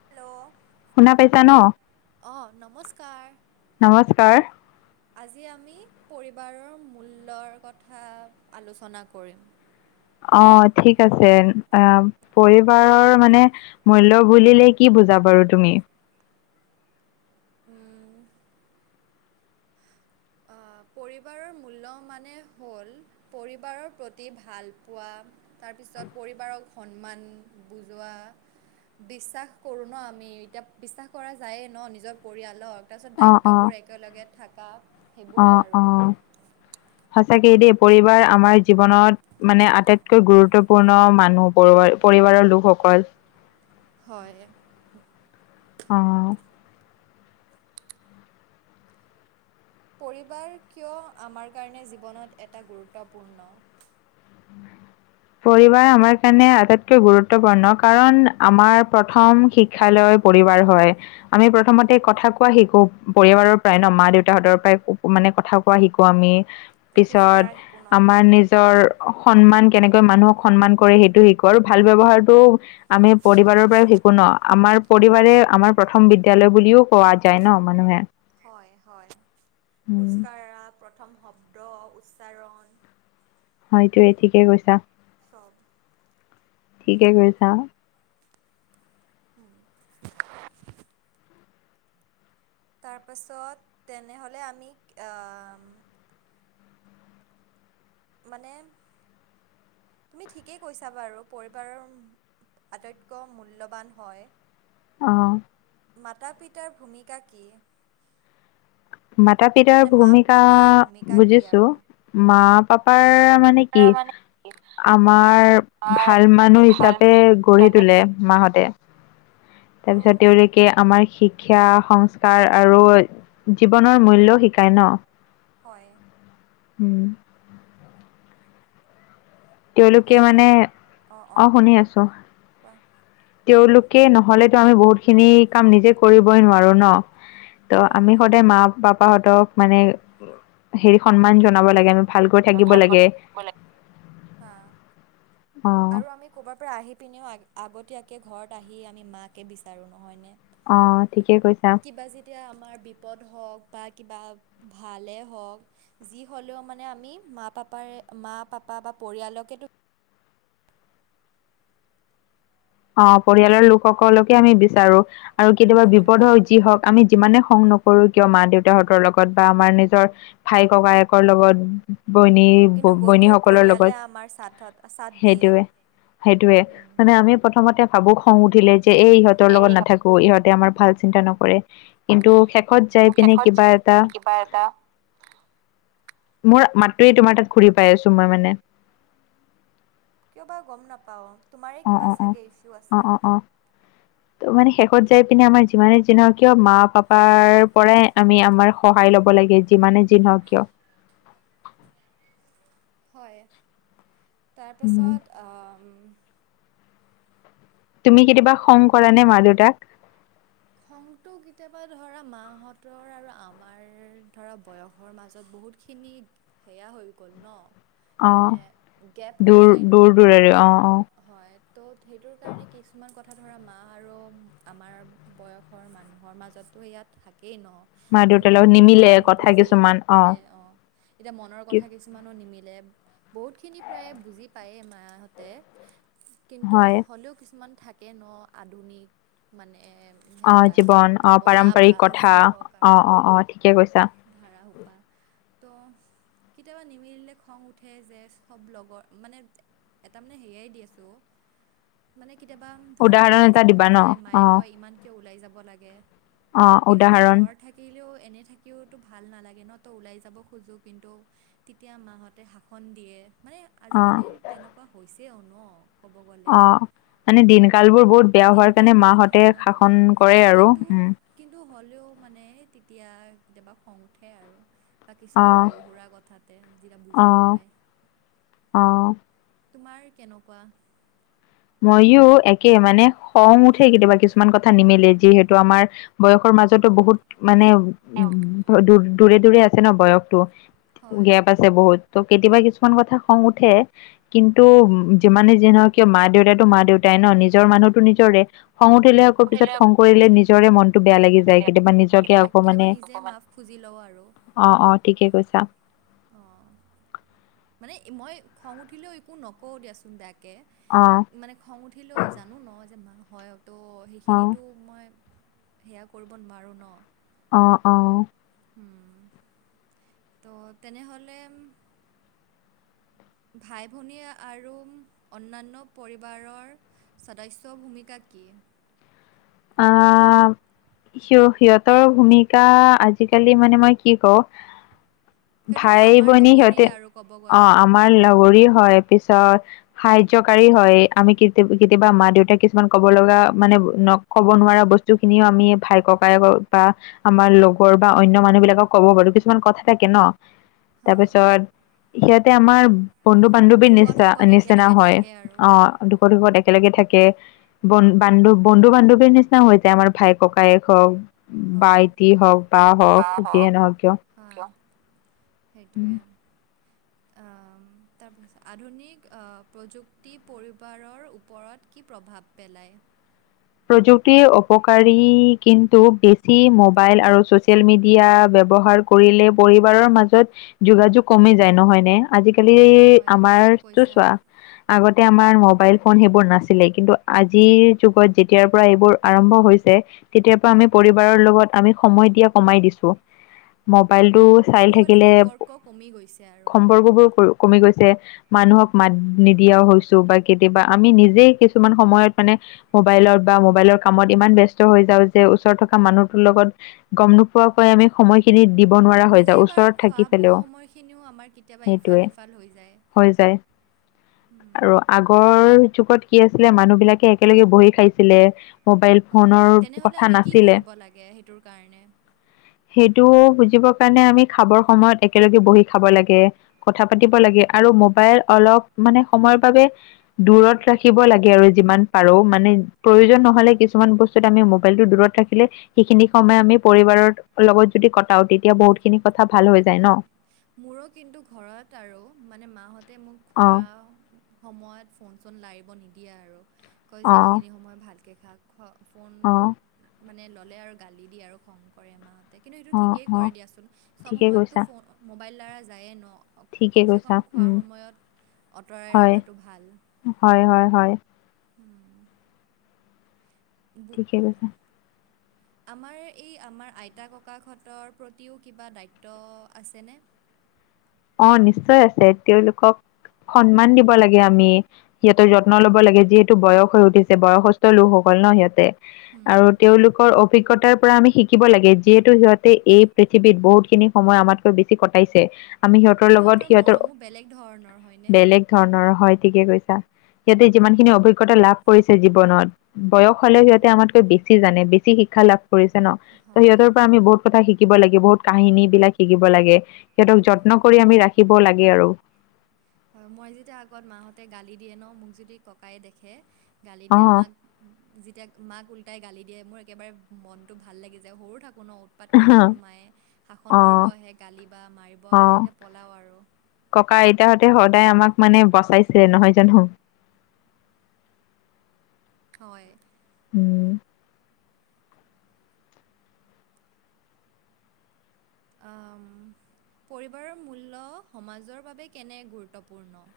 Hello? শুনা পাইছা ন', অঁ নমস্কাৰ নমস্কাৰ। আজি আমি পৰিবাৰৰ মূল্যৰ কথা আলোচনা কৰিম। অ', ঠিক আছে, অ', পৰিবাৰৰ মানে মূল্য বুলিলে কি বুজা বাৰু তুমি? পৰিবাৰৰ মূল্য মানে হ'ল, পৰিবাৰৰ প্ৰতি ভালপোৱা। তাৰপিছত পৰিবাৰৰ সন্মান বুজোৱা। বিশ্বাস কৰোঁ ন' আমি, এতিয়া বিশ্বাস কৰা যায়েই ন' নিজৰ পৰিয়ালক। তাৰপিছত অ' অ' দায়িত্ববোৰ একেলগে থকা। অ', অ'। [inaudible] সঁচাকেই দেই, পৰিবাৰ আমাৰ জীৱনত মানে আটাইতকৈ গুৰুত্বপূৰ্ণ মানুহ পৰিবাৰৰ, লোকসকল। হয়। অ'। পৰিবাৰ কিয় আমাৰ কাৰণে জীৱনত এটা গুৰুত্বপূৰ্ণ? পৰিবাৰ আমাৰ কাৰণে আটাইতকৈ গুৰুত্বপূৰ্ণ, কাৰণ আমাৰ প্ৰথম শ শিক্ষ লৈ পৰিবাৰ হয়। আমি প্ৰথমতে কথা কোৱা শিকো, পৰিবাৰৰ পৰাই ন', মা দেউতাহতৰ পৰাই মানে কথা [unintelligible] শিকো আমি, পিছত খোজকাঢ়া শিকো ন আমাৰ নিজৰ সন্মান কেনেকে মানুহক সন্মান কৰে, সেইটো শিকো। আৰু ভাল ব্যৱহাৰটো আমি পৰিবাৰৰ পৰা ন! আমাৰ পৰিবাৰে আমাৰ প্ৰথম বিদ্যালয় বুলিও কোৱা যায় ন, মানুহে। হয়, হয়। খোজ কঢ়া, প্ৰথম শব্দ উচ্চাৰণ হয়টোয়ে, ঠিকে কৈছা। চব ঠিকে কৈছা। হুম। তাৰপাছত, তেনেহ'লে আমি অম মানে, তুমি ঠিকেই কৈছা বাৰু, পৰিবাৰৰ আটাইতকৈ মূল্যৱান হয়। অঁ। মাতা-পিতাৰ ভূমিকা কি? মাতা-পিতাৰ মানে মা ভূমিকা পাপাৰ ভূমিকা কি বুজিছো, আৰু মা-পাপাৰ মানে কি? আমাৰ ভাল মানুহ হিচাপে গঢ়ি তোলে, মাহঁতে। অঁ তাৰপিছত, তেওঁলোকে আমাৰ শিক্ষা, সংস্কাৰ আৰু জীৱনৰ মূল্যও শিকায় ন। হয়। উম। তেওঁলোকে হেল্ল' মানে, অঁ অঁ অ', শুনি আছো। কোৱা তেওঁলোকে নহ'লেতো আমি বহুত খিনি কাম নিজে কৰিবই নোৱাৰো ন! ত', আমি হয় সদায় মা-পাপাহঁতক মানে হেৰি, সন্মান জনাব লাগে। ভালকৈ থাকিব ভাল কৈ লাগে থাকিব লাগে। হা। অ আৰু আমি ক'ৰবাৰ পৰা আহি পিনেও আগতীয়াকৈ ঘৰত আহি আমি মাকে বিচাৰোঁ নহয়নে! অ', ঠিকে কৈছা। কিবা যেতিয়া আমাৰ বিপদ হওঁক বা কিবা ভালে হওঁক যি হ'লেও মানে আমি, মা-পাপাৰে, মা-পাপা বা পৰিয়ালকেটো অ', পৰিয়ালৰ লোকসকলকে আমি বিচাৰো, আৰু কেতিয়াবা সেইটোৱে বিপদৰ হওঁক, যি হওঁক। আমি যিমানে খং নকৰো কিয় মা-দেউতাহঁতৰ লগত বা আমাৰ নিজৰ ভাই-ককাই লগত, অ কিন্তু গৈ থৈ [unintelligible] সকলৰ পৰিয়ালে লগত, আমাৰ চাথত চাথ দিয়ে সেইটোৱে। সেইটোৱে, উম মানে আমি প্ৰথমতে ভাবো খং উঠিলে যে, এই ইহঁতৰ লগত নাথাকো ইহঁতে আমাৰ ভাল চিন্তা নকৰে, কিন্তু শেষত যাই পিনে কিবা এটা মোৰ মাতটোৱে তোমাৰ তাত ঘূৰি পাই আছো, মই মানে। কিয় বা গম নাপাওঁ, তোমাৰেই অ কিবা অ অ চাগে ইছু অ আছে। অ অ ত', মানে শেষত যাই পিনে, আমাৰ যিমানে যি নহওঁক কিয় মা-পাপাৰ পৰাই আমি আমাৰ সহায় ল'ব লাগে, যিমানে যি নহওঁক কিয়। হয়, উম, তাৰপাছত আম তুমি কেতিয়াবা খং কৰা নে মা-দেউতাক? খংটো কেতিয়াবা ধৰা, মাহঁতৰ আৰু আমাৰ ধৰা বয়সৰ মাজত বহুত খিনি সেয়া হৈ গ'ল ন! অ মানে গেপ হৈ দূৰ যায় ন! দূৰ দূৰৰে ত', অ যোন অ হয়, ত', সেইটো কাৰণে কিছুমান কথা ধৰা, মা আৰু আমাৰ বয়সৰ মানুহৰ মাজততো এইয়া থাকেই মা দেউতাৰ ন। লগত নিমিলে কথা নুবুজা-নুবুজি কিছুমান [unintelligible] অ'। এতিয়া মনৰ কি কথা কিছুমানো নিমিলে। বহুতখিনি প্ৰায়ে বুজি পায়েই মাহঁতে। কিন্তু হয় হ'লেও কিছুমান থাকে ন', আধুনিক মানে অ সেয়া, জীৱন অ ভাৱনা বা পাৰম্পৰিক কথা যি হওঁক অ আৰু অ অ ঠিকে কৈছা অঁ। ধাৰা হোপা ত' কেতিয়াবা নিমিলিলে খং উঠে যে চব লগৰ, মানে এটা মানে হেৰিয়াই দি আছোঁ অ। মানে কেতিয়াবা ধৰা মোৰ উদাহৰণ ওলাই এটা যাব দিবা মন ন যায়, অ মায়ে কয় ইমান কিয় ওলাই যাব লাগে? অ কিন্তু এতিয়া উদাহৰণ ঘৰত থাকি থাকিলেও এনে থাকিওতো ভাল নালাগে ন ত ওলাই যাব খোজোঁ কিন্তু তেতিয়া মাহঁতে শাসন দিয়ে মানে অ আজিকালি তেনেকুৱা হৈছেও ন‌। আহ মানে দিনকাল বোৰ বহুত বেয়া হোৱাৰ কাৰণে দিনকালবোৰো মাহঁতে ভাল নহয় শাসন কৰে আৰু কিন্তু উম কিন্তু হ'লেও মানে তেতিয়া কেতিয়াবা খং উঠে আৰু। বা অ কিছুমান সৰু সুৰা কথাতে যেতিয়া বুজি অ নাপায়। অ তোমাৰ কেনেকুৱা? মইয়ো একে মানে খং উঠে কেতিয়াবা কিছুমান কথা নিমিলে যিহেতু আমাৰ বয়সৰ মাজতো বহুত মানে দূ দূৰে দূৰে আছে ন বয়সটো হয় গেপ আছে। বহুত ত কেতিয়াবা কিছুমান কথা খং উঠে কিন্তু যিমানে যি নহক কিয় মাত সিহঁতেটো মা দেউতাই ন নিজৰ মানুহতো নিজৰে খং উঠিলে আকৌ পিছত খং কৰিলে নিজৰে মন মনটো বেয়া লাগি যায় হয় কেতিয়াবা নিজকে আকৌ কেতিয়াবা মানে নিজে মাফ খুজি লওঁ আৰু অহ অহ ঠিকে কৈছা। আহ মানে মই খং উঠিলেও একো নকওঁ দিয়াচোন বেয়াকে। আহ। মানে খং উঠিলেও জানো ন যে মা হয় তো অ সেইখিনিতো মই সেয়া কৰিব নোৱাৰোঁ ন। অ অ। উম তো' তেনেহ'লে ভাই ভনীয়ে আৰু অন্যান্য পৰিবাৰৰ সদস্য ভূমিকা কি? আহ সি সিহঁতৰ ভূমিকা আজিকালি মানে মই কি কওঁ? সেইটোতো ভাই আমাৰ ভনী সিহঁতে লগৰীয়ে আৰু ক'ব আহ গ'লে। আমাৰ লগৰী হয় পিছত সাহায্যকাৰী হয় আমি কে কেতিয়াবা মা দেউতাক কিছুমান কব লগা মানে নকয় ক'ব নোৱাৰা বস্তু খিনিও আমি ভাই ককায়েক বা আমাৰ লগৰ বা অন্য মানুহ বিলাকক ক'ব পাৰো কিছুমান কথা থাকে ন হা, তাৰপিছত সিহঁতে আমাৰ বন্ধু বান্ধৱীৰ নিচিনা দুখত-সুখত নিচিনা একেলগে হয় থাকে আৰু। আহ। দুখত সুখত একেলগে থাকে উম, বান্ধু বন্ধু বান্ধৱী বন্ধুৰ নিচিনা হৈ যায় আমাৰ ককায়েক হওক। হয়। ভাইটি হওক বাহ হওক যিয়ে নহওক কিয়। হয় সেইটোৱেই। আহ তাৰপিছত আধুনিক আহ প্ৰযুক্তি পৰিবাৰৰ ওপৰত কি প্ৰভাৱ পেলায়? প্ৰযুক্তিৰ অপকাৰী কিন্তু বেছি মোবাইল আৰু ছ'চিয়েল মিডিয়া ব্যৱহাৰ কৰিলে পৰিবাৰৰ মাজত যোগাযোগ কমি যায় নহয় নে। আজিকালি হয়, ঠিক আমাৰ তাতো কৈছা। চোৱা। আগতে আমাৰ মোবাইল ফোন সেইবোৰ নাছিলেই কিন্তু আজিৰ যুগত যেতিয়াৰ পৰা এইবোৰ আৰম্ভ হৈছে তেতিয়াৰ পৰা আমি পৰিবাৰৰ লগত আমি সময় দিয়া কমাই দিছোঁ। মবাইলটো ক'ব চাই গ'লে থাকিলে সম্পৰ্ক কমি গৈছে আৰু। সম্পৰ্ক বোৰ কৰ, কমি গৈছে মানুহক মাত নিদিয়াও হৈছো বা কেতিয়াবা আমি নিজেই কিছুমান সময়ত মানে মোবাইলৰ বা মোবাইলৰ কামত ইমান ব্যস্ত হৈ যাওঁ যে ওচৰত থকা মানুহটোৰ লগত গম নোপোৱাকৈয়ে আমি সময়খিনি দিব নোৱাৰা হৈ যাওঁ নিজে বাৰু ওচৰত থাকি খোৱা-বোৱা পেলেও। সময়খিনিও আমাৰ কেতিয়াবা সেইটোৱে ইফাল-সিফাল হৈ যায়। হৈ যায় উম। আৰু আগৰ যুগত কি আছিলে মানুহ বিলাকে একেলগে বহি খাইছিলে মোবাইল হয় ফোনৰ তেনেহ'লে কথা আমি কি নাছিলে কৰিব লাগে সেইটোৰ কাৰণে সেইটো বুজিব কাৰণে আমি খাবৰ সময়ত একেলগে বহি খাব লাগে কথা পাতিব লাগে আৰু মোবাইল অলপ মানে সময়ৰ বাবে দূৰত ৰাখিব লাগে আৰু যিমান পাৰোঁ মানে প্ৰয়োজন হয় নহ'লে কিছু কিছুমান বস্তুত আমি মোবাইলটো দূৰত ৰাখিলে সেইখিনি সময় আমি পৰিবাৰৰ লগত যদি কটাও তেতিয়া বহুত খিনি কথা ভাল হৈ যায় অঁ ন মোৰো কিন্তু ঘৰত আৰু মানে মাহঁতে মোক খোৱা অঁ সময়ত ফোন চোন লাৰিব নিদিয়ে আৰু কয় যে অঁ এইখিনি সময় ভালকৈ খাক খ ফোন অঁ মানে ল'লে আৰু গালি দিয়ে আৰু খং কৰে মা-হতে কিন্তু সেইটো অঁ ঠিকেই অঁ কৰে দিয়াচোন চব ঠিকে সময়ততো কৈছা ফোন মোবাইল লাৰা যায়েই ন ঠিকে কমচে কৈছা কম খোৱাৰ উম, সময়ত অঁতৰাই হয় ৰখাতটো ভাল। হয় হয় হয় উম। বু ঠিকে আ কৈছা আমাৰ এই আমাৰ আইতা ককাকহঁতৰ প্ৰতিও কিবা দায়িত্ব আছেনে? অ নিশ্চয় আছে তেওঁলোকক সন্মান দিব লাগে আমি সিহঁতৰ যত্ন ল'ব লাগে যিহেতু বয়স হৈ উঠিছে বয়সস্থ লোকসকল ন সিহঁতে আৰু হুম তেওঁলোকৰ অ অভিজ্ঞতাৰ পৰা আমি শিকিব লাগে যিহেতু সিহঁতে এই পৃথিৱীত বহুতখিনি সময় আমাতকৈ বেছি কটাইছে আমি সিহঁতৰ আৰু লগত সিহঁতৰ অ, মৰমো বেলেগ ধৰণৰ হয়নে? বেলেগ ধৰণৰ হয় ঠিকে কৈছা। সিহঁতে যিমান হুম খিনি অভিজ্ঞতা লাভ কৰিছে জীৱনত বয়স হ'লে সিহঁতে হুম আমাতকৈ বেছি জানে বেছি শিক্ষা লাভ কৰিছে ন! ত' হয় সিহঁতৰ পৰা আমি বহুত কথা শিকিব লাগে বহুত কাহিনীবিলাক শিকিব লাগে সিহঁতক হয় যত্ন কৰি আমি ৰাখিব লাগে আৰু হয় মই যেতিয়া আগত মাহঁতে গালি দিয়ে ন মোক যদি ককায়ে দেখে গালি দিয়া অ', মাক যেতিয়া মাক উল্টাই গালি দিয়ে মোৰ একেবাৰে মনটো ভাল লাগি যায় সৰু থাকোঁ ন! উৎপাত কৰি ফুৰোঁ মায়ে শাসন কৰিব অ', আহে গালি বা মাৰিব আহে অ', তেতিয়া পলাও আৰু ককা আইতাহঁতে সদায় আমাক মানে বচাইছে নহয় জানো! হয় উম আম, পৰিবাৰ মূল্য সমাজৰ বাবে কেনে গুৰুত্বপূৰ্ণ?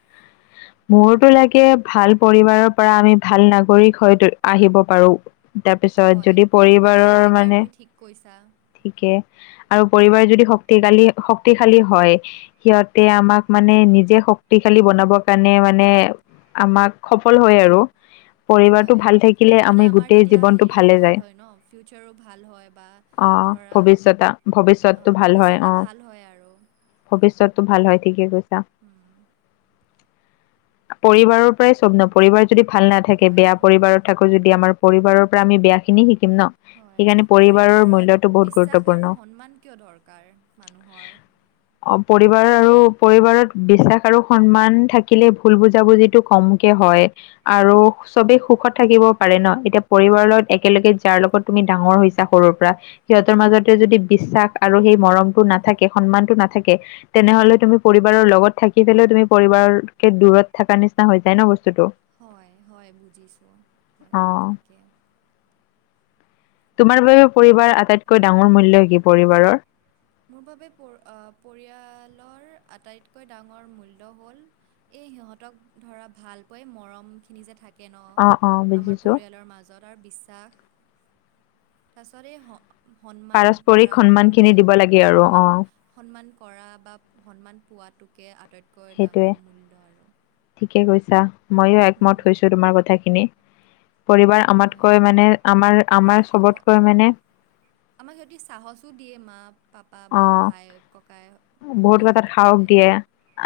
মোৰতো লাগে ভাল পৰিবাৰৰ পৰা আমি ভাল নাগৰিক হৈ তু, আহিব পাৰোঁ। তাৰপিছত হয় যদি এইটো পৰিবাৰৰ একেবাৰে মানে, তুমি ঠিক কৈছা ঠিকে আৰু পৰিবাৰ যদি শক্তিকালী, শক্তিশালী হয় সিহঁতে আমাক মানে নিজে শক্তিশালী বনাব [unintelligible] মানে আমাক সফল হয় আৰু পৰিবাৰটো হয় ভাল থাকিলে মানে আমি আমাৰ গোটেই তেতিয়া জীৱনটো হেৰিও ভালে যায়। ভাল হয় ন ফিউচাৰো ভাল হয় বা অ', ধৰা ভৱিষ্যতা আ, ভৱিষ্যতটো ভাল হয় ভৱিষ্যতা অ'। ভাল হয় আৰু ভৱিষ্যতটো ভাল হয়, ঠিকে কৈছা। উম, পৰিবাৰৰ পৰাই চব ন' পৰিবাৰ যদি ভাল নাথাকে, হয় বেয়া পৰিবাৰত থাকো যদি আমাৰ পৰিবাৰৰ পৰা আমি বেয়াখিনি শিকিম ন'। হয়, সেইকাৰণে পৰিবাৰৰ পৰিবাৰত মূল্যটো বহুত বিশ্বাস গুৰুত্বপূৰ্ণ আৰু সন্মান কিয় দৰকাৰ মানুহৰ? অ' পৰিবাৰ আৰু পৰিবাৰত বিশ্বাস আৰু সন্মান থাক কিলে ভুল বুজাবুজিটো কমকে হয়। আৰু চবেই সুখত থাকিব পাৰে ন' এতিয়া পৰিবাৰৰ লগত একেলগে যাৰ লগত তুমি ডাঙৰ হৈছা সৰুৰ পৰা সিহঁতৰ মাজতে যদি বিশ্বাস আৰু সেই মৰমটো নাথাকে, সন্মানটো নাথাকে তেনেহ'লে তুমি পৰিবাৰৰ লগত থাকি পেলাইও তুমি পৰিবাৰ কে দূৰত থাকা নিচিনা হৈ যায় ন' বস্তুটো। হয়, হয় বুজিছোঁ, হয় অ ঠিকে। তোমাৰ বাবে পৰিবাৰ আটাইতকৈ ডাঙৰ মূল্য কি পৰিবাৰৰ? মোৰ বাবে পৰ আ, পৰিয়ালৰ আটাইতকৈ ডাঙৰ মূল্য হ'ল এই সিহঁতক ধৰা ভাল পাই মৰমখিনি যে থাক কে অ অ ন' আমাৰ বুজিছো পৰিয়ালৰ মাজত। তাৰ বিশ্বাস, তাৰপিছতে এই হ সন্মান পাৰস্পৰিক সন্মান খিনি কৰাটোৱে দিব লাগে আৰু অ সন্মান সন্মান কৰা বা সন্মান পোৱাটোকে আটাইত কৈ সেইটোৱে ডাঙৰ মূল্য আৰু। ঠিকে কৈছা, ময়ো একমত উম, হৈছোঁ তোমাৰ কথাখিনি। পৰিবাৰ হয় আমাতকৈ মানে আমাৰ আমাক আমাৰ স- স- চবতকৈ মানে আমাক যদি চাহসো দিয়ে মাক পাপা অ বা ভাই, ককাই বহুত ভনীহঁত কথাত সাহস ক'লে, দিয়ে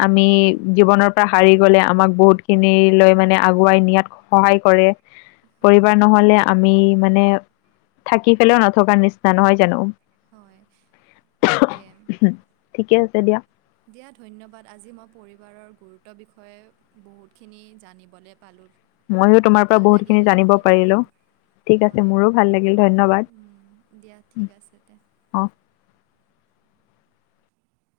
আমি উম, উম। জীৱনৰ পৰা হাৰি গ'লে আমাক বহুতখিনিলৈ মানে আগুৱাই নিয়াত সহায় কৰে। হয় পৰিবাৰ নহ'লে আমি মানে থাকি পেলেও নথকাৰ নিচিনা নহয় জানো? হয় ঠিকে। ঠিকে আছে দিয়া। দিয়া ধন্যবাদ। আজি মই পৰিবাৰৰ গুৰুত্বৰ বিষয়ে বহুতখিনি জানিবলৈ পালোঁ। মইয়ো তোমাৰ পৰা ভাল লাগিল বহুতখিনি জানিব এইখিনি পৰিলোঁ। পাতিম ঠিক আছে হয় মোৰো ভাল লাগিল, ধন্যবাদ। উম, দিয়া ঠিক আছে তে। অ